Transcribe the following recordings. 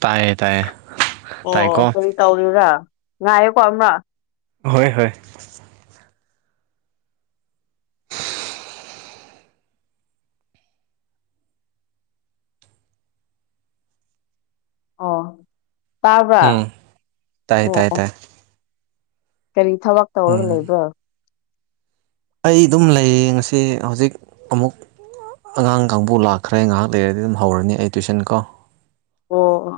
ꯇꯥꯏꯌꯦ ꯇꯥꯏꯌꯦ ꯑꯣ ꯇꯥꯏꯀꯣ ꯑꯣ ꯇꯧꯔꯤꯔ ꯉꯥꯏꯌꯦꯀꯣ ꯑꯃ ꯍꯣꯏ ꯍꯣꯏ ꯑꯣ ꯇꯥꯕ꯭ꯔꯥ ꯎꯝ ꯇꯥꯏ ꯇꯥꯏ ꯑꯣ ꯇꯥꯏ ꯀꯔꯤ ꯊꯕꯛ ꯇꯧꯔꯒ ꯎꯝ ꯂꯩꯕ꯭ꯔꯣ ꯑꯩ ꯑꯗꯨꯝ ꯂꯩꯌꯦ ꯉꯁꯤ ꯍꯧꯖꯤꯛ ꯑꯃꯨꯛ ꯑꯉꯥꯡ ꯀꯥꯡꯕꯨ ꯂꯥꯛꯈ꯭ꯔꯦ ꯉꯥꯏꯍꯥꯛ ꯂꯩꯔꯗꯤ ꯑꯗꯨꯝ ꯍꯧꯔꯅꯤ ꯑꯩ ꯇꯨꯏꯁꯟ ꯀꯣ ꯑꯣ ꯑꯣ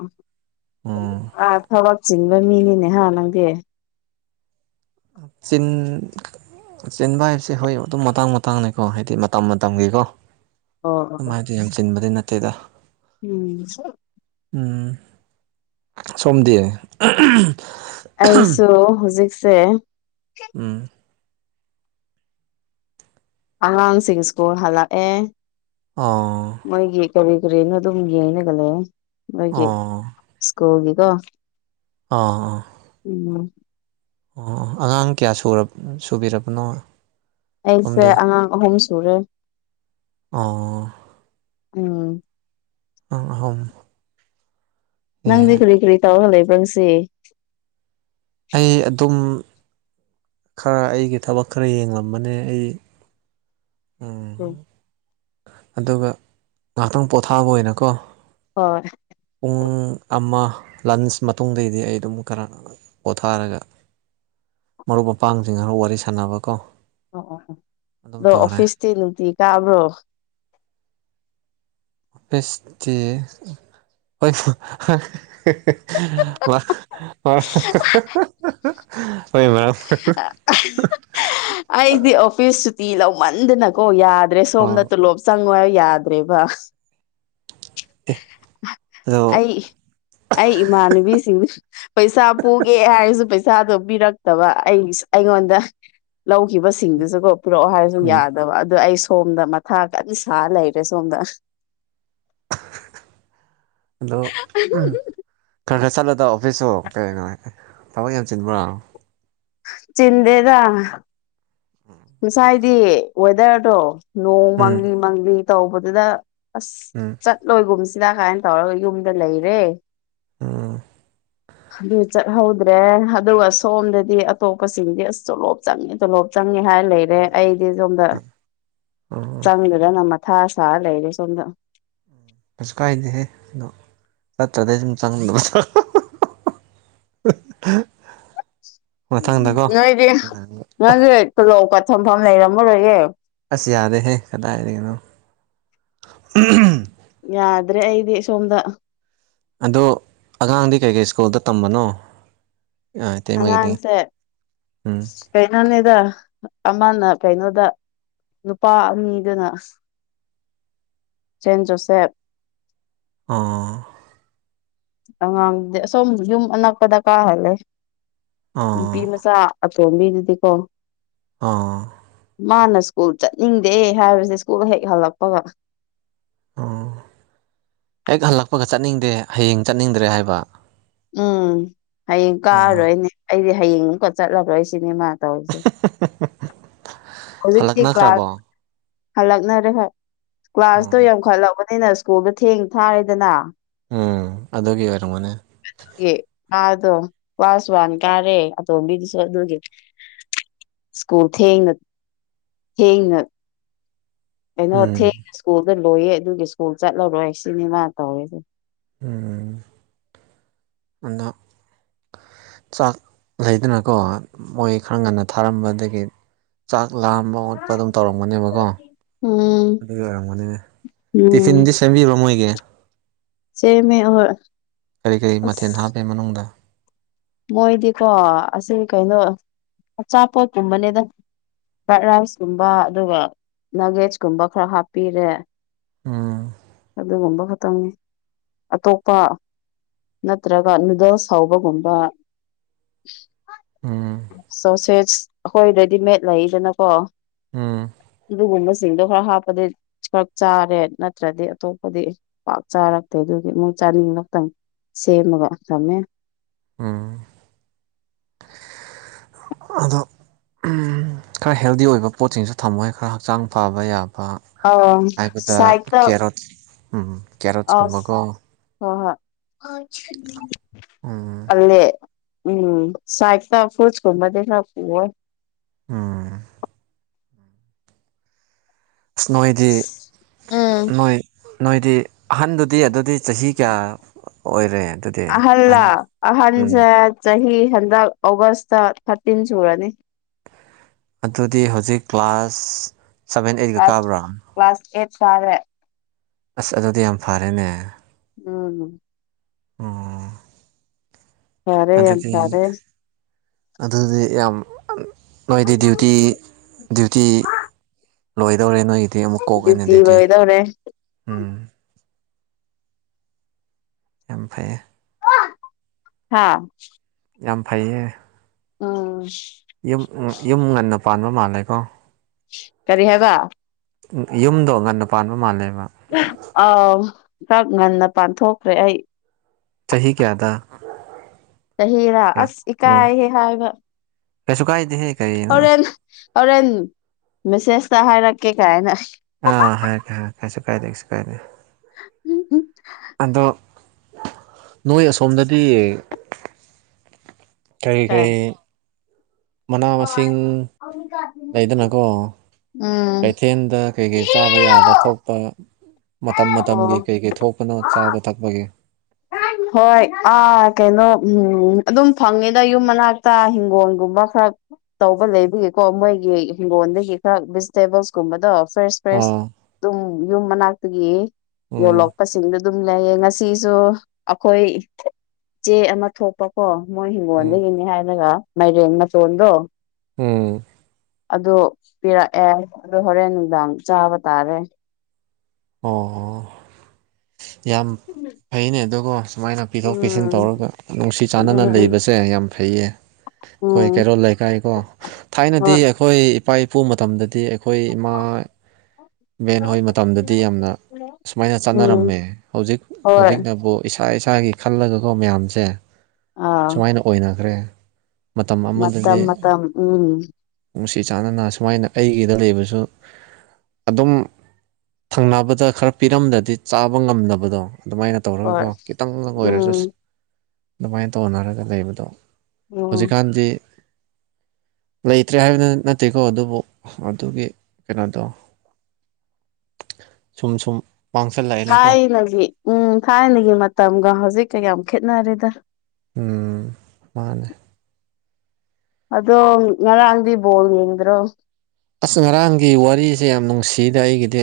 ꯎꯝ ꯑꯥ ꯊꯕꯛ ꯆꯤꯟꯕ ꯃꯤꯅꯤꯅꯦꯍ ꯅꯪꯗꯤ ꯆꯤꯟ ꯆꯦꯟꯕ ꯍꯥꯏꯕꯁꯦ ꯍꯣꯏ ꯑꯗꯨꯝ ꯃꯇꯥꯡ ꯃꯇꯥꯡꯅꯦꯀꯣ ꯍꯥꯏꯗꯤ ꯃꯇꯝ ꯃꯇꯝꯒꯤꯀꯣ ꯑꯣ ꯁꯤ ꯌꯥꯝ ꯆꯤꯟꯕꯗꯤ ꯅꯠꯇꯦꯗ ꯎꯝ ꯎꯝ ꯁꯣꯝꯗꯤ ꯑꯩꯁꯨ ꯍꯧꯖꯤꯛꯁꯦ ꯎꯝ ꯑꯉꯥꯡꯁꯤꯡ ꯁ꯭ꯀꯨꯜ ꯍꯜꯂꯛꯑꯦ ꯑꯥ ꯃꯣꯏꯒꯤ ꯀꯔꯤ ꯀꯔꯤꯅꯣ ꯑꯗꯨꯝ ꯌꯦꯡꯅꯒ ꯂꯩꯦ ꯃꯣꯏꯒꯤ ꯑꯣ ꯁ꯭ꯀꯨꯜꯒꯤꯀꯣ ꯑꯥ ꯑꯥ ꯎꯝ ꯑꯣ ꯑꯉꯥꯡ ꯀꯌꯥ ꯁꯨꯕꯤꯔꯕꯅꯣ ꯑꯩꯁꯦ ꯁꯣꯝꯗꯤ ꯑꯉꯥꯡ ꯑꯍꯨꯝ ꯁꯨꯔꯦ ꯑꯣ ꯎꯝ ꯑꯍꯥꯎ ꯅꯪꯗꯤ ꯀꯔꯤ ꯀꯔꯤ ꯇꯧꯔ ꯍꯜꯂꯕ꯭ꯔꯪꯁꯤꯦ ꯑꯩ ꯑꯗꯨꯝ ꯈꯔ ꯑꯩꯒꯤ ꯊꯕꯛ ꯈꯔ ꯌꯦꯡꯂꯕꯅꯦ ꯑꯩ ꯍꯣꯏ ꯎꯝ ꯑꯗꯨꯒ ꯉꯥꯏꯍꯥꯛꯇꯪ ꯄꯣꯊꯥꯕ ꯑꯣꯏꯅꯀꯣ ꯍꯣꯏ ꯄꯨꯡ ꯑꯃ ꯂꯟꯁ ꯃꯇꯨꯡꯗꯩꯗꯤ ꯑꯩ ꯑꯗꯨꯝ ꯀꯔ ꯅꯨꯡꯉꯥꯏ ꯄꯣꯊꯥꯔꯒ ꯃꯔꯨꯞ ꯃꯄꯥꯡꯁꯤꯡ ꯈꯔ ꯋꯥꯔꯤ ꯁꯥꯟꯅꯕ ꯀꯣ ꯑꯣ ꯑꯣ ꯑꯗꯣ ꯑꯣꯐꯤꯁꯇꯤ ꯅꯨꯡꯇꯤ ꯀꯥꯕ꯭ꯔꯣ ꯃꯦꯁꯤ ꯑꯩ ꯑꯩꯣꯏ ꯉ ꯑꯩꯗꯤ ꯑꯣꯐꯤꯁ ꯁꯨꯇꯤ ꯂꯧꯃꯟꯗꯅꯀꯣ ꯌꯥꯗ꯭ꯔꯦ ꯑꯣ ꯁꯣꯝꯗ ꯇꯣꯂꯣꯞ ꯆꯪꯉ ꯌꯥꯗ꯭ꯔꯦꯕ ꯑꯦ ꯑꯗꯣ ꯑꯩ ꯑꯩ ꯏꯃꯥꯟꯅꯕꯤꯁꯤꯡ ꯄꯩꯁꯥ ꯄꯨꯒꯦ ꯍꯥꯏꯔꯁꯨ ꯄꯩꯁꯥꯗꯣ ꯄꯤꯔꯛꯇꯕ ꯑꯩ ꯑꯩꯉꯣꯟꯗ ꯂꯧꯈꯤꯕꯁꯤꯡꯗꯨꯁꯨꯀꯣ ꯄꯨꯔꯛꯑꯣ ꯍꯥꯏꯔꯁꯨ ꯎꯝ ꯌꯥꯗ ꯑꯗꯨ ꯑꯩ ꯁꯣꯝꯗ ꯃꯊꯥ ꯀ ꯁꯥꯔ ꯂꯩꯔꯦ ꯁꯣꯝꯗ ꯑꯗꯣ ꯈꯔ ꯈꯔ ꯆꯠꯂꯨꯗ ꯑꯣꯐꯤꯁꯁꯨ ꯀꯩꯉꯥꯏ ꯊꯕꯛ ꯌꯥꯝ ꯆꯤꯟꯕ꯭ꯔꯥ ꯆꯤꯟꯦꯗ ꯎꯝ ꯉꯁꯥꯏꯗꯤ ꯋꯦꯗꯔꯗꯣ ꯅꯣꯡ ꯎꯝ ꯃꯪꯂꯤ ꯃꯪꯂꯤ ꯇꯧꯕꯗꯨꯗ ꯑꯁ ꯎꯝ ꯆꯠꯂꯣꯏꯒꯨꯝꯁꯤꯗ ꯀꯥꯏꯅ ꯇꯧꯔꯒ ꯌꯨꯝꯗ ꯂꯩꯔꯦ ꯎꯝ ꯍꯂꯣ ꯆꯠꯍꯧꯗ꯭ꯔꯦ ꯑꯗꯨꯒ ꯁꯣꯝꯗꯗꯤ ꯑꯇꯣꯞꯄꯁꯤꯡꯗꯤ ꯑꯁ ꯇꯣꯂꯣꯞ ꯆꯪꯉꯦ ꯇꯣꯂꯣꯞ ꯆꯪꯉꯦ ꯍꯥꯏ ꯂꯩꯔꯦ ꯑꯩꯗꯤ ꯁꯣꯝꯗ ꯎꯝ ꯆꯪꯗꯨꯗꯅ ꯅꯝꯃ ꯊꯥ ꯁꯥ ꯂꯩꯔꯦ ꯁꯣꯝꯗ ꯀꯩꯁꯨ ꯀꯥꯏꯗꯦꯍꯦ ꯑꯗꯣ ꯆꯠꯇ꯭ꯔꯗꯩ ꯁꯨꯝ ꯆꯪꯗꯕ [inaudible] ꯎ ꯅꯣꯏꯗꯤ ꯅꯪꯁ ꯈꯨꯜꯂꯧꯄꯊꯝꯐꯝ ꯂꯩꯔꯝꯃꯔꯣꯏꯌꯦꯦ ꯑꯁ ꯌꯥꯗꯦꯍꯦ ꯀꯗꯥꯏꯗꯒꯤꯅꯣ ꯌꯥꯗ꯭ꯔꯦ ꯑꯩꯗꯤ ꯁꯣꯝꯗ ꯑꯗꯣ ꯑꯉꯥꯡꯗꯤ ꯀꯩꯀꯩ ꯁ꯭ꯀꯨꯜꯗ ꯇꯝꯕꯅꯣ ꯑꯥ ꯊ ꯃꯗꯤ ꯑꯉꯥꯡꯁꯦ ꯎꯝ ꯀꯩꯅꯣꯅꯤꯗ ꯑꯃꯅ ꯀꯩꯅꯣꯗ ꯅꯨꯄꯥ ꯑꯅꯤꯗꯨꯅ ꯁꯦꯟꯖꯣꯁꯦꯞ ꯑꯥ ꯑꯉꯥꯡ ꯁꯣꯝ ꯌꯨꯝ ꯑꯅꯛꯄꯗ ꯀꯥꯍꯜꯂꯦ ꯑꯣ ꯅꯨꯄꯤ ꯃꯆꯥ ꯑꯇꯣꯝꯕꯤꯗꯨꯗꯤꯀꯣ ꯑꯥ ꯃꯥꯅ ꯁ꯭ꯀꯨꯜ ꯆꯠꯅꯤꯡꯗꯦ ꯍꯥꯏꯕꯁꯦ ꯁ꯭ꯀꯨꯜ ꯍꯦꯛ ꯍꯜꯂꯛꯄꯒ ꯑꯣ ꯍꯦꯛ ꯍꯜꯂꯛꯄꯒ ꯆꯠꯅꯤꯡꯗꯦ ꯍꯌꯦꯡ ꯆꯠꯅꯤꯡꯗ꯭ꯔꯦ ꯍꯥꯏꯕ ꯎꯝ ꯍꯌꯦꯡ ꯑꯣ ꯀꯥꯔꯔꯣꯏꯅꯦ ꯑꯩꯗꯤ ꯍꯌꯦꯡ ꯑꯃꯨꯛꯀ ꯆꯠꯂꯔꯣꯏ ꯁꯤꯅꯦ ꯃꯥ ꯇꯁꯦ ꯍꯧꯖꯤꯛꯀꯤ ꯀ꯭ꯂꯥꯁ ꯍꯜꯂꯛꯅꯈ꯭ꯔꯕꯣ ꯍꯜꯂꯛꯅꯔꯦ ꯎꯝ ꯀ꯭ꯂꯥꯁꯇꯣ ꯌꯥꯝꯈꯠꯂꯛꯕꯅꯤꯅ ꯁ꯭ꯀꯨꯜꯗ ꯊꯦꯡ ꯊꯥꯔꯦꯗꯅ ꯎꯝ ꯑꯗꯨꯒꯤ ꯑꯣꯏꯔꯝꯒꯅꯤ ꯑꯦ ꯑꯗꯣ ꯀ꯭ꯂꯥꯁ ꯋꯥꯟ ꯀꯥꯔꯦ ꯑꯇꯣꯝꯕꯤꯗꯨꯁꯨ ꯑꯗꯨꯒꯤ ꯁ꯭ꯀꯨꯜ ꯊꯦꯡꯅ ꯊꯦꯡꯅ ꯀꯩꯅꯣ ꯎꯝ ꯊꯦꯡ [unintelligible] ꯁ꯭ꯀꯨꯜꯗ ꯂꯣꯏꯌꯦ ꯑꯗꯨꯒꯤ ꯁ꯭ꯀꯨꯜ ꯆꯠꯂꯔꯣꯏ ꯑꯩ ꯁꯤꯅꯤ ꯃꯥ ꯇꯧꯔꯤꯁꯤ ꯎꯝ [unintelligible] ꯆꯥꯛ ꯂꯩꯗꯅꯀꯣ ꯃꯣꯏ ꯈꯔ ꯉꯟꯅ ꯊꯥꯔꯝꯕ ꯑꯗꯒꯤ ꯆꯥꯛ ꯂꯥꯝꯕ ꯑꯣꯠꯄ ꯑꯗꯨꯝ ꯇꯧꯔꯝꯒꯅꯦꯕꯀꯣ ꯎꯝ ꯑꯗꯨꯒꯤ ꯑꯣꯏꯔꯝꯒꯅꯦ ꯎꯝ ꯇꯤꯐꯤꯟꯗꯤ ꯁꯦꯝꯕꯤꯕ꯭ꯔꯣ ꯃꯣꯏꯒꯤ ꯁꯦꯝꯃꯦ ꯑꯣ [unintelligible] ꯀꯔꯤ ꯀꯔꯤ ꯃꯊꯦꯜ ꯍꯥꯞꯄꯦ ꯃꯅꯨꯡꯗ ꯃꯣꯏꯗꯤꯀꯣ ꯑꯁꯤ ꯀꯩꯅꯣ ꯑꯆꯥꯄꯣꯠꯀꯨꯝꯕꯅꯦꯗ ꯐ꯭ꯔꯥꯏꯠ ꯔꯥꯏꯁ ꯀꯨꯝꯕ ꯑꯗꯨꯒ ꯅꯛ ꯚꯦꯖ ꯀꯨꯝꯕ ꯈꯔ ꯍꯥꯞꯄꯤꯔꯦ ꯎꯝ ꯑꯗꯨꯒꯨꯝꯕ ꯈꯛꯇꯪꯅꯤ ꯑꯇꯣꯞꯄ ꯅꯠꯇ꯭ꯔꯒ ꯅꯨꯗꯜꯁ ꯍꯧꯕꯒꯨꯝꯕ ꯎꯝ ꯁꯣ ꯁꯦꯁ ꯑꯩꯈꯣꯏ ꯔꯦ ꯗꯤ ꯃꯦꯗ ꯂꯩꯗꯅꯀꯣ ꯎꯝ ꯑꯗꯨꯒꯨꯝꯕꯁꯤꯡꯗꯣ ꯈꯔ ꯍꯥꯞꯄꯗꯤ [unintelligible] ꯆꯥꯔꯦ ꯅꯠꯇ꯭ꯔꯗꯤ ꯑꯇꯣꯞꯄꯗꯤ ꯄꯥꯛ ꯆꯥꯔꯛꯇꯦ ꯑꯗꯨꯗꯤ ꯃꯣꯏ ꯆꯥꯅꯤꯡꯈꯛꯇꯪ ꯁꯦꯝꯃꯒ ꯊꯝꯃꯦ ꯎꯝ ꯑꯗꯣ ꯈꯔ ꯍꯦꯜ ꯗꯤ ꯑꯣꯏꯕ ꯄꯣꯠꯁꯤꯡꯁꯨ ꯊꯝꯃꯣꯍꯦ ꯈꯔ ꯍꯛꯆꯥꯡ ꯐꯕ ꯌꯥꯕ ꯑꯥ ꯍꯥꯏꯕꯗ ꯁꯥꯏꯠꯇ ꯀꯦ ꯔꯣꯠ ꯎꯝ ꯀꯦꯔꯣꯠꯁꯀꯨꯝꯕꯀꯣ ꯑꯁ ꯍꯣ ꯍꯣ [unintelligible] ꯎꯝ ꯑꯂꯦ ꯎꯝ ꯁꯥꯏꯗ ꯇ [unintelligible] ꯀꯨꯝ ꯕꯗꯤ ꯈꯔ [unintelligible] ꯑꯣꯏ ꯎꯝ ꯏꯁ ꯅꯣꯏꯗꯤ ꯑꯁ ꯎꯝ ꯅꯣꯏ ꯅꯣꯏꯗꯤ ꯑꯍꯟꯗꯨꯗꯤ ꯑꯗꯨꯗꯤ ꯆꯍꯤ ꯀ꯭ꯌꯥ ꯑ ꯑꯣꯏꯔꯦ ꯑꯗꯨ ꯑꯍꯜꯂ ꯑꯍꯟꯁꯦ ꯆꯍꯤ ꯍꯟꯗꯛ ꯑꯣꯒꯁꯇ ꯊꯥꯔꯇꯤꯟ ꯁꯨꯔꯅꯤ ꯑꯗꯨꯗꯤ ꯍꯧꯖꯤꯛ ꯀ꯭ꯂꯥꯁ ꯁꯚꯦꯟ ꯑꯩꯠꯀ ꯀ꯭ꯂꯥꯁ ꯀꯥꯕ꯭ꯔꯥ ꯀ꯭ꯂꯥꯁ ꯑꯦꯠ ꯀꯥꯔꯦ ꯑꯁ ꯑꯗꯨꯗꯤ ꯌꯥꯝ ꯐꯔꯦꯅꯦ ꯎꯝ ꯎꯝ ꯐꯔꯦ ꯌꯥꯝ ꯑꯗꯨꯗꯤ ꯐꯔꯦ ꯑꯗꯨꯗꯤ ꯌꯥꯝ [unintelligible] ꯅꯣꯏꯗꯤ ꯗ꯭ꯌꯨ ꯇꯤ ꯗ꯭ꯌꯨ ꯇꯤ ꯂꯣꯏꯗꯧꯔꯦ ꯅꯣꯏꯒꯤ ꯗꯤ ꯑꯃꯨꯛ ꯀꯣꯛ ꯑꯅ ꯗ꯭ꯌꯨꯇꯤ ꯑꯗꯨꯗꯤ ꯂꯣꯏꯗꯧꯔꯦ ꯎꯝ ꯌꯥꯝ ꯐꯩꯌꯦ [unintelligible] ꯍꯥ ꯌꯥꯝ ꯐꯩꯌꯦ ꯎꯝ ꯌꯨꯝ ꯎꯝ ꯌꯨꯝ ꯉꯟꯅ ꯄꯥꯟꯕ ꯃꯥꯜꯂꯦꯀꯣ ꯀꯔꯤ ꯍꯥꯏꯕ ꯑꯝ ꯌꯨꯝꯗꯣ ꯉꯟꯅ ꯄꯥꯟꯕ ꯃꯥꯜꯂꯦꯕ [unintelligible] ꯑꯥꯎ ꯈꯔ ꯉꯟꯅ ꯄꯥꯟꯊꯣꯛꯈ꯭ꯔꯦ ꯑꯩ ꯆꯍꯤ ꯀ꯭ꯌꯥꯗ ꯆꯍꯤꯔꯥ ꯑꯁ ꯏꯀꯥꯏꯍꯦ ꯍꯥꯏꯕ ꯀꯩꯁꯨ ꯀꯥꯏꯗꯦꯍꯦ ꯀꯔꯤꯅꯣ ꯍꯣꯔꯦꯟ ꯍꯣꯔꯦꯟ ꯃꯦꯁꯦꯁꯇ ꯍꯥꯏꯔꯛꯀꯦ ꯀꯥꯏꯅ ꯑꯥ ꯍꯥꯏ ꯔꯛ [unintelligible] ꯀꯩꯁꯨ ꯀꯥꯏꯗꯦ ꯀꯩꯁꯨ ꯀꯥꯏꯗꯦ [unintelligible] ꯎꯝ ꯎꯝ ꯑꯗꯣ ꯅꯣꯏ ꯑꯁꯣꯝꯗꯗꯤ ꯀꯔꯤ ꯀꯔꯤ ꯃꯅꯥ ꯃꯁꯤꯡ ꯂꯩꯗꯅꯀꯣ ꯎꯝ ꯀꯩꯊꯦꯜꯗ ꯀꯩ ꯀꯩ ꯆꯥꯕ ꯌꯥꯕ ꯊꯣꯛꯄ ꯃꯇꯝ ꯑꯣ ꯃꯇꯝꯒꯤ ꯀꯩ ꯀꯩ ꯊꯣꯛꯄꯅ ꯆꯥꯕ ꯊꯛꯄꯒꯤ ꯍꯣꯏ ꯑꯥ ꯀꯩꯅꯣ ꯎꯝ ꯑꯗꯨꯝ ꯐꯪꯉꯦꯗ ꯌꯨꯝ ꯃꯅꯥꯛꯇ ꯍꯤꯡꯒꯣꯜꯒꯨꯝꯕ ꯈꯔ ꯇꯧꯕ ꯂꯩꯕꯒꯤꯀꯣ ꯃꯣꯏꯒꯤ ꯍꯤꯡꯒꯣꯜꯗꯒꯤ ꯈꯔ ꯚꯤꯖꯤꯇꯦꯕꯜꯁꯀꯨꯝꯕꯗꯣ ꯐ꯭ꯔꯦꯁ ꯐ꯭ꯔꯦꯁ ꯑꯥ ꯑꯗꯨꯝ ꯌꯨꯝ ꯃꯅꯥꯛꯇꯒꯤ ꯎꯝ ꯌꯣꯜꯂꯛꯄꯁꯤꯡꯗ ꯑꯗꯨꯝ ꯂꯩꯌꯦ ꯉꯁꯤꯁꯨ ꯑꯩꯈꯣꯏ ꯆꯦ ꯑꯃ ꯊꯣꯛꯄ ꯑꯣ ꯃꯣꯏ ꯎꯝ ꯍꯤꯡꯒꯣꯜꯗꯒꯤꯅꯤ ꯍꯥꯏꯔꯒ ꯃꯥꯏꯔꯦꯟ ꯃꯇꯆꯣꯟꯗꯣ ꯎꯝ ꯑꯗꯨ ꯄꯤꯔꯛꯑꯦ ꯑꯗꯨ ꯍꯣꯔꯦꯟ ꯅꯨꯡꯗꯥꯡ ꯆꯥꯕ ꯇꯥꯔꯦ ꯑꯣ ꯑꯣ ꯌꯥꯝ ꯐꯩꯅꯦ ꯑꯗꯨꯒ ꯁꯨꯃꯥꯏꯅ ꯄꯤꯊꯣꯛ ꯄꯤꯁꯤꯟ ꯎꯝ ꯇꯧꯔꯒ ꯅꯨꯡꯁꯤ ꯆꯥꯟꯅꯅ ꯎꯝ ꯎꯝ ꯂꯩꯕꯁꯦ ꯌꯥꯝ ꯐꯩꯌꯦ ꯑꯩꯈꯣꯏ ꯎꯝ ꯀꯦꯔꯣꯜ ꯂꯩꯀꯥꯏ ꯀꯣ ꯊꯥꯏꯅꯗꯤ ꯍꯣꯏ ꯑꯩꯈꯣꯏ ꯏꯄꯥ ꯏꯄꯨ ꯃꯇꯝꯗꯗꯤ ꯑꯩꯈꯣꯏ ꯏꯃꯥ ꯏꯕꯦꯟ ꯍꯣꯏ ꯃꯇꯝꯗ ꯗꯤ ꯌꯥꯝꯅ ꯁꯨꯃꯥꯏꯅ ꯎꯝ ꯆꯥꯟꯅꯔꯝꯃꯦ ꯍꯧꯖꯤꯛ ꯍꯣꯏ ꯍꯧꯖꯤꯛꯅꯕꯨ ꯏꯁꯥ ꯏꯁꯥꯒꯤ ꯈꯜꯂꯒꯀꯣ ꯃꯌꯥꯝꯁꯦ ꯑꯥ ꯁꯨꯃꯥꯏꯅ ꯑꯣꯏꯅꯈ꯭ꯔꯦ ꯃꯇꯝ ꯃꯇꯝ ꯑꯃꯗꯗꯤ ꯃꯇꯝ ꯎꯝ ꯅꯨꯡꯁꯤ ꯆꯥꯟꯅꯅ ꯁꯨꯃꯥꯏꯅ ꯑꯩꯒꯤꯗ ꯂꯩꯕꯁꯨ ꯑꯗꯨꯝ ꯊꯪꯅꯕꯗ ꯈꯔ ꯄꯤꯔꯝꯗꯗꯤ ꯆꯥꯕ ꯉꯝꯗꯕꯗꯣ ꯑꯗꯨꯃꯥꯏꯅ ꯍꯣꯏ ꯇꯧꯔꯒꯀꯣ ꯈꯤꯇꯪ ꯑꯣꯏꯔꯁꯨ ꯎꯝ ꯑꯗꯨꯃꯥꯏꯅ ꯇꯧꯅꯔꯒ ꯂꯩꯕꯗꯣ ꯎꯝ ꯍꯧꯖꯤꯛꯀꯥꯟꯗꯤ ꯂꯩꯇ꯭ꯔꯦ ꯍꯥꯏꯕꯗꯨ ꯅꯠꯇꯦꯀꯣ ꯑꯗꯨꯕꯨ ꯑꯗꯨꯒꯤ ꯀꯩꯅꯣꯗꯣ ꯁꯨꯝ ꯁꯨꯝ ꯃꯥꯡꯁꯤꯜꯂꯛ ꯊꯥꯏꯅꯒꯤ ꯎꯝ ꯊꯥꯏꯅꯒꯤ ꯃꯇꯝꯒ ꯍꯧꯖꯤꯛꯀꯥ ꯌꯥꯝ ꯈꯦꯠꯅꯔꯦꯗ ꯎꯝ ꯃꯥꯅꯦ ꯑꯗꯣ ꯉꯔꯥꯡꯗꯤ ꯕꯣꯜ ꯌꯦꯡꯗ꯭ꯔꯣ ꯑꯁ ꯉꯔꯥꯡꯒꯤ ꯋꯥꯔꯤꯁꯦ ꯌꯥꯝ ꯅꯨꯡꯁꯤꯗ ꯑꯩꯒꯤꯗꯤ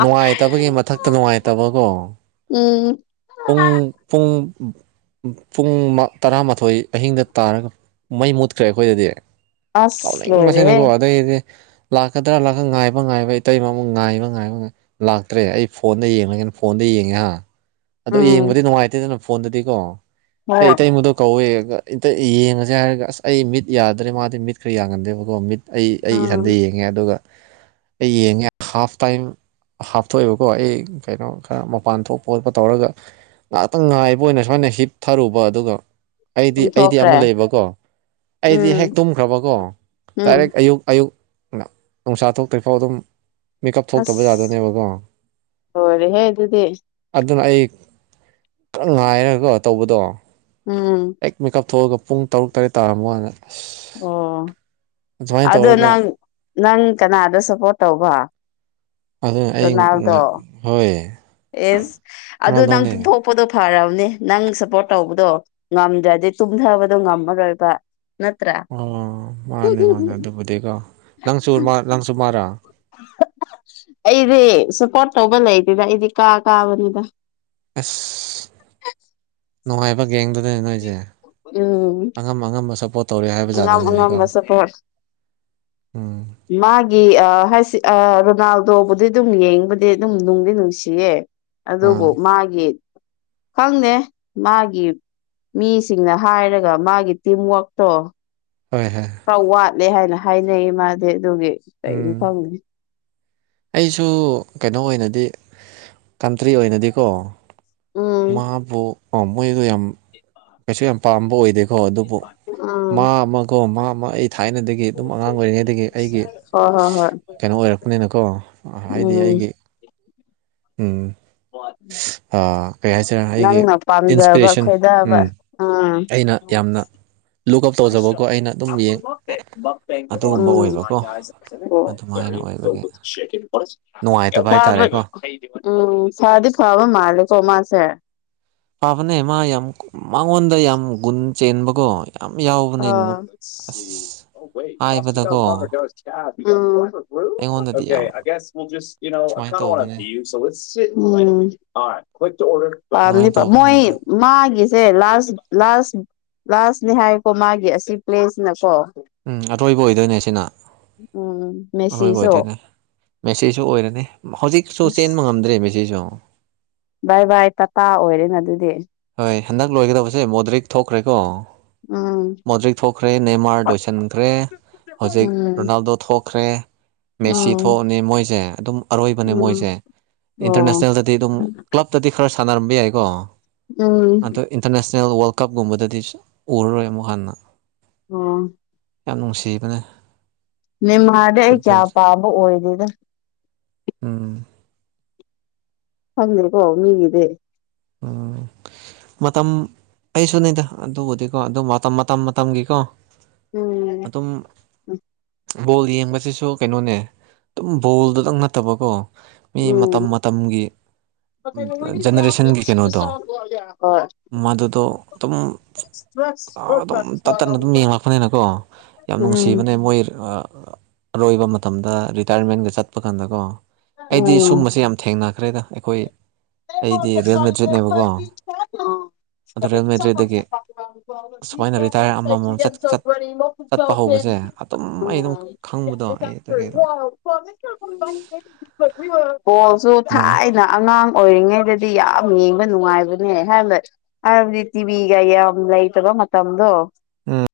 ꯅꯨꯡꯉꯥꯏꯇꯕꯒꯤ ꯃꯊꯛꯇ ꯅꯨꯡꯉꯥꯏꯇꯕꯀꯣ ꯎꯝ ꯄꯨꯡ ꯄꯨꯡ ꯄꯨꯡ ꯇꯔꯥꯃꯥꯊꯣꯏ ꯑꯍꯤꯡꯗ ꯇꯥꯔꯒ ꯃꯩ ꯃꯨꯠꯈ꯭ꯔꯦ ꯑꯩꯈꯣꯏꯗꯗꯤ ꯑꯁ ꯂꯣꯏꯔꯦꯍꯦ ꯁꯥꯎꯅꯤꯡꯕꯁꯤꯅꯀꯣ ꯑꯗꯩꯗꯤ ꯂꯥꯛꯀꯗ꯭ꯔꯥ ꯂꯥꯛ ꯉꯥꯏꯕ ꯉꯥꯏꯕ ꯏꯇꯩꯃꯥ ꯑꯃꯨꯛ ꯉꯥꯏꯕ ꯉꯥꯏꯕ ꯉꯥꯏ ꯂꯥꯛꯇ꯭ꯔꯦ ꯑꯩ ꯐꯣꯟꯗ ꯌꯦꯡꯂꯒꯦꯅ ꯐꯣꯟꯗ ꯌꯦꯡꯉꯦꯍꯥ ꯑꯗꯣ ꯎꯝ ꯌꯦꯡꯕꯗꯤ ꯅꯨꯡꯉꯥꯏꯇꯦꯗꯅ ꯐꯣꯟꯗꯗꯤꯀꯣ ꯍꯣꯏ ꯑꯩ ꯏꯇꯩꯃꯥꯗꯣ ꯀꯧꯋꯦ ꯏꯇꯩ ꯌꯦꯡꯉꯁꯦ ꯍꯥꯏꯔꯒ ꯑꯁ ꯑꯩ ꯃꯤꯠ ꯌꯥꯗ꯭ꯔꯦ ꯃꯥꯗꯤ ꯃꯤꯠ ꯈꯔ ꯌꯥꯒꯟꯗꯦꯕꯀꯣ ꯃꯤꯠ ꯑꯩ ꯑꯩ ꯎꯝ ꯏꯊꯟꯗ ꯌꯦꯡꯉꯦ ꯑꯗꯨꯒ ꯑꯩ ꯌꯦꯡꯉꯦ ꯍꯥꯐ ꯇꯥꯏꯝ ꯍꯥꯞꯇꯣꯛꯑꯦꯕꯀꯣ ꯑꯩ ꯀꯩꯅꯣ ꯈꯔ ꯃꯄꯥꯟ ꯊꯣꯛꯄ ꯈꯣꯠꯄ ꯇꯧꯔꯒ ꯉꯥꯏꯍꯥꯛꯇꯪ ꯉꯥꯏꯕ ꯑꯣꯏꯅ ꯁꯨꯃꯥꯏꯅ ꯍꯤꯞ ꯊꯔꯨꯕ ꯑꯗꯨꯒ ꯑꯩꯗꯤ ꯑꯩꯗꯤ ꯇꯨꯝꯊꯣꯛꯈ꯭ꯔꯦ ꯑꯃ ꯂꯩꯕꯀꯣ ꯑꯩꯗꯤ ꯍꯦꯛ ꯎꯝ ꯇꯨꯝꯈ꯭ꯔꯕꯀꯣ ꯎꯝ ꯗꯥꯏꯔꯦꯛ ꯑꯌꯨꯛ ꯑꯌꯨꯛ ꯅꯨꯡꯁꯥ ꯊꯣꯛꯇ꯭ꯔꯤꯐꯥꯎ ꯑꯗꯨꯝ ꯃꯤꯀꯞ ꯊꯣꯛꯇꯕ ꯑꯁ ꯌꯥꯗꯣꯏꯅꯦꯕꯀꯣ ꯂꯣꯏꯔꯦꯍꯦ ꯑꯗꯨꯗꯤ ꯑꯗꯨꯅ ꯑꯩ [unintelligible] ꯉꯥꯏꯔꯒꯣ ꯇꯧꯕꯗꯣ ꯎꯝ ꯍꯦꯛ ꯃꯦꯀꯞ ꯊꯣꯛꯑꯒ ꯄꯨꯡ ꯇꯔꯨꯛ ꯇꯔꯦꯠ ꯇꯥꯔꯝꯃꯥ ꯀꯥꯟꯗ ꯑꯁ ꯑꯣ ꯑꯗꯨꯃꯥꯏꯅ ꯑꯗꯣ ꯇꯧꯔꯒ ꯅꯪ ꯅꯪ ꯀꯅꯥꯗ ꯁꯞꯄꯣꯔꯠ ꯇꯧꯕ ꯑꯗꯨ ꯑꯩ ꯉꯥ ꯔꯣꯅꯥꯜꯗꯣ ꯍꯣꯏ ꯑꯦꯁ ꯑꯗꯨ ꯅꯪ ꯔꯣꯅꯥꯜꯗꯣꯅꯦ ꯆꯨꯝꯊꯣꯛ ꯄꯣꯗꯣ ꯐꯔꯕꯅꯤ ꯅꯪ ꯁꯞꯄꯣꯔꯠ ꯇꯧꯕꯗꯣ ꯉꯝꯗ꯭ꯔꯗꯤ ꯇꯨꯝꯊꯕꯗꯣ ꯉꯝꯃꯔꯣꯏꯕ ꯅꯠꯇ꯭ꯔꯥ ꯎꯝ ꯃꯥꯅꯦ ꯃꯥꯅꯦ ꯑꯗꯨꯕꯨꯗꯤꯀꯣ ꯅꯪꯁꯨ ꯃꯥ ꯅꯪꯁꯨ ꯃꯥꯔ [unintelligible] ꯑꯩꯗꯤ ꯁꯞꯄꯣꯔꯠ ꯇꯧꯕ ꯂꯩꯇꯦꯗ ꯑꯩꯗꯤ ꯀꯥ ꯀꯥꯕꯅꯤꯗ ꯑꯁ ꯅꯨꯡꯉꯥꯏꯕ ꯒꯦꯡꯗꯨꯗꯅꯦ ꯅꯣꯏꯁꯦ ꯎꯝ ꯑꯉꯝ ꯑꯉꯝꯕ ꯁꯞꯄꯣꯔꯠ ꯇꯧꯔꯦ ꯍꯥꯏꯕ ꯑꯉꯝ ꯖꯥꯗꯅꯤꯅꯦꯀꯣ ꯑꯉꯝꯕ ꯁꯞꯄꯣꯔꯠ [unintelligible] ꯃꯥꯒꯤ ꯑꯥ ꯍꯥꯏꯁꯤ ꯑꯥ ꯔꯣꯅꯥꯜꯗꯣꯕꯨꯗꯤ ꯑꯗꯨꯝ ꯌꯦꯡꯕꯗꯤ ꯑꯗꯨꯝ ꯅꯨꯡꯗꯤ ꯅꯨꯡꯁꯤꯌꯦ ꯑꯗꯨꯕꯨ ꯑꯥ ꯃꯥꯒꯤ ꯈꯪꯗꯦ ꯃꯥꯒꯤ ꯃꯤꯁꯤꯡꯅ ꯍꯥꯏꯔꯒ ꯃꯥꯒꯤ ꯇꯤꯝꯋꯥꯛꯇꯣ ꯍꯣꯏꯍꯦ ꯈꯔ ꯋꯥꯠꯂꯦ ꯍꯥꯏꯅ ꯍꯥꯏꯅꯩ ꯃꯥꯗꯤ ꯑꯗꯨꯒꯤ ꯀꯩꯅꯣ ꯎꯝ ꯈꯪꯗꯦ ꯑꯩꯁꯨ ꯀꯩꯅꯣ ꯑꯣꯏꯅꯗꯤ ꯀꯟꯇ꯭ꯔꯤ ꯑꯣꯏꯅꯗꯤꯀꯣ ꯎꯝ ꯃꯥꯕꯨ ꯃꯣꯏꯗꯣ ꯌꯥꯝ ꯀꯩꯁꯨ ꯌꯥꯝ ꯄꯥꯝꯕ ꯑꯣꯏꯗꯦꯀꯣ ꯑꯗꯨꯕꯨ ꯎꯝ ꯃꯥ ꯑꯃꯒꯀꯣ ꯃꯥ ꯑꯃ ꯑꯩ ꯊꯥꯏꯅꯗꯒꯤ ꯑꯗꯨꯝ ꯑꯉꯥꯡ ꯑꯣꯏꯔꯤꯉꯩꯗꯒꯤ ꯑꯩꯒꯤ ꯍꯣꯏ ꯍꯣꯏ ꯍꯣꯏ ꯀꯩꯅꯣ ꯑꯣꯏꯔꯛꯄꯅꯤꯅ ꯍꯥꯏꯗꯤ ꯎꯝ ꯑꯩꯒꯤ ꯎꯝ [unintelligible] ꯑꯥ ꯀꯩ ꯍꯥꯏꯁꯤꯔꯥ ꯑꯩꯒꯤ ꯅꯪꯅ ꯄꯥꯝꯖꯕ ꯏꯟꯁꯄꯤꯔꯦꯁꯟ ꯈꯣꯏꯗꯕ ꯎꯝ ꯎꯝ ꯑꯩꯅ ꯌꯥꯝꯅ [inaudible] ꯂꯨꯛ ꯑꯞ [unintelligible] ꯇꯧꯖꯕꯀꯣ ꯎꯝ ꯑꯩꯅ ꯑꯗꯨꯝ ꯌꯦꯡ ꯑꯗꯨꯒꯨꯝꯕ ꯑꯣꯏꯕꯀꯣ ꯑꯗꯨꯃꯥꯏꯅ ꯑꯣꯏꯕꯒꯤ ꯅꯨꯡꯉꯥꯏꯇꯕ ꯍꯥꯏꯇꯥꯔꯦꯀꯣ ꯐꯗꯤ ꯐꯕ ꯃꯥꯜꯂꯦ ꯀꯣ ꯃꯥꯁꯦ ꯐꯥꯕꯅꯦ ꯃꯥ ꯌꯥꯝ ꯃꯉꯣꯟꯗ ꯌꯥꯝ ꯒꯨꯟ ꯆꯦꯟꯕꯀꯣ ꯌꯥꯝ ꯑꯣ [unintelligible] ꯎꯝ [unintelligible] [unintelligible] ꯎꯝ ꯌꯥꯎꯕ ꯍꯥꯏꯕꯗꯀꯣ ꯑꯩꯉꯣꯟꯗꯗꯤ ꯌꯥꯝ ꯁꯨꯃꯥꯏꯅ ꯇꯧꯕꯅꯦ [unintelligible] ꯑꯗꯨꯃꯥꯏꯅ ꯄꯥꯝꯅꯦꯕ ꯇꯧꯕꯅꯦ ꯃꯣꯏ ꯑꯗ ꯃꯥꯒꯤꯁꯦ ꯂꯥꯁ ꯂꯥꯁ ꯂꯥꯁꯅꯦ ꯍꯥꯏ ꯀꯣ ꯃꯥꯥꯒꯤ ꯑꯁꯤ ꯄ꯭ꯂꯦꯁꯅꯤꯅꯀꯣ ꯎꯝ ꯑꯇꯣꯏꯕ ꯑꯣꯏꯗꯣꯏꯅꯦ ꯁꯤꯅ ꯎꯝ ꯑꯔꯣꯏꯕ ꯃꯦꯁꯤꯁꯨ ꯑꯣꯏꯗꯣꯏꯅꯦ ꯃꯦꯁꯤꯁꯨ ꯑꯣꯏꯔꯅꯤ ꯍꯧꯖꯤꯛꯁꯨ ꯑꯁ ꯆꯦꯟꯕ ꯉꯝꯗ꯭ꯔꯦ ꯃꯦꯁꯤꯁꯨ ꯕꯥꯏ ꯕꯥꯏ ꯇꯥꯇꯥ ꯑꯣꯏꯔꯦꯅ ꯑꯗꯨꯗꯤ ꯍꯣꯏ ꯍꯟꯗꯛ ꯂꯣꯏꯒꯗꯧꯕꯁꯦ ꯃꯣꯗ꯭ꯔꯤꯛ ꯊꯣꯛꯈ꯭ꯔꯦꯀꯣ ꯎꯝ ꯃꯣꯗ꯭ꯔꯤꯛ ꯊꯣꯛꯈ꯭ꯔꯦ ꯅꯦꯃꯥꯔ ꯂꯣꯏꯁꯤꯟꯈ꯭ꯔꯦ ꯍꯧꯖꯤꯛ ꯎꯝ ꯔꯣꯅꯥꯜꯗꯣ ꯊꯣꯛꯈ꯭ꯔꯦ ꯃꯦꯠꯁꯤ ꯎꯝ ꯊꯣꯛꯑꯅꯤ ꯃꯣꯏꯁꯦ ꯑꯗꯨꯝ ꯑꯔꯣꯏꯕꯅꯦ ꯎꯝ ꯃꯣꯏꯁꯦ ꯑꯣ ꯏꯟꯇꯔꯅꯦꯁꯅꯦꯜꯗꯗꯤ ꯑꯗꯨꯝ ꯀ꯭ꯂꯞꯇꯗꯤ ꯈꯔ ꯁꯥꯟꯅꯔꯝꯕ ꯌꯥꯏꯀꯣ ꯑꯗꯣ ꯎꯝ ꯏꯟꯇꯔꯅꯦꯁꯅꯦꯜ ꯋꯥꯔꯜ ꯀꯞꯒꯨꯝꯕꯗꯗꯤ ꯎꯔꯔꯣꯏ ꯑꯃꯨꯛ ꯍꯟꯅ ꯎꯝ ꯌꯥꯝ ꯅꯨꯡꯁꯤꯕꯅꯦ ꯅꯦꯃꯥꯔꯗꯤ ꯑꯩ ꯀꯌꯥ ꯐꯨꯠꯕꯣꯜꯁꯦ ꯄꯥꯝꯕ ꯑꯣꯏꯗꯦꯗ ꯎꯝ ꯈꯪꯗꯦꯀꯣ ꯃꯤꯒꯤꯗꯤ ꯎꯝ ꯃꯇꯝ ꯑꯩꯁꯨꯅꯤꯗ ꯑꯗꯨꯕꯨꯗꯤꯀꯣ ꯑꯗꯨ ꯃꯇꯝ ꯃꯇꯝ ꯃꯇꯝꯒꯤꯀꯣ ꯎꯝ ꯑꯗꯨꯝ ꯕꯣꯜ ꯌꯦꯡꯕꯁꯤꯁꯨ ꯀꯩꯅꯣꯅꯦ ꯑꯗꯨꯝ ꯕꯣꯜꯗꯨꯗꯪ ꯅꯠꯇꯕꯀꯣ ꯃꯤ ꯃꯇꯝ ꯎꯝ ꯃꯇꯝꯒꯤ ꯖꯦꯅꯦꯔꯦꯁꯟꯒꯤ ꯑꯗꯣ ꯍꯣꯏ ꯃꯗꯨꯗꯣ ꯑꯗꯨꯝ ꯑ ꯑꯗꯨꯝ ꯇꯠꯇꯅ ꯑꯗꯨꯝ ꯌꯦꯡꯉꯛꯄꯅꯤꯅꯀꯣ ꯌꯥꯝ ꯎꯝ ꯅꯨꯡꯁꯤꯕꯅꯦ ꯃꯣꯏ ꯑꯥ ꯑꯔꯣꯏꯕ ꯃꯇꯝꯗ ꯔꯤꯇꯥꯌꯔꯃꯦꯟꯒ ꯆꯠꯄ ꯀꯥꯟꯗꯀꯣ ꯑꯩꯗꯤ ꯎꯝ ꯁꯨꯝꯕꯁꯦ ꯌꯥꯝ ꯊꯦꯡꯅꯈ꯭ꯔꯦꯗ ꯑꯩꯈꯣꯏ ꯑꯩꯗꯤ ꯔꯤꯌꯦꯜꯃꯦꯠ [inaudible] [inaudible] [unintelligible] ꯎꯝ [unintelligible] ꯑꯗꯣ ꯔꯤꯌꯦꯜ ꯃꯦꯗ꯭ꯔꯤꯠꯇꯒꯤ ꯑꯁꯨꯃꯥꯏꯅ ꯔꯤꯇꯥꯌꯔ ꯑꯃꯃꯝ ꯆꯠ ꯆꯠ ꯆꯠꯄ ꯍꯧꯕꯁꯦ ꯑꯗꯨꯝ ꯑꯩ ꯑꯗꯨꯝ ꯈꯪꯕꯗꯣ ꯑꯩ ꯑꯗꯨꯒꯤ ꯑꯗꯨꯝ [unintelligible] ꯀꯣꯜꯁꯨ ꯅꯨꯡꯉꯥꯏ ꯊꯥꯏꯅ ꯑꯉꯥꯡ ꯑꯣꯏꯔꯤꯉꯩꯗꯗꯤ ꯌꯥꯝ ꯌꯦꯡꯕ ꯅꯨꯡꯉꯥꯏꯕꯅꯦ ꯍꯥꯏꯕ ꯍꯥꯏꯕꯗꯤ ꯇꯤꯕꯤꯒ ꯌꯥꯝ ꯂꯩꯇꯕ ꯃꯇꯝꯗꯣ ꯎꯝ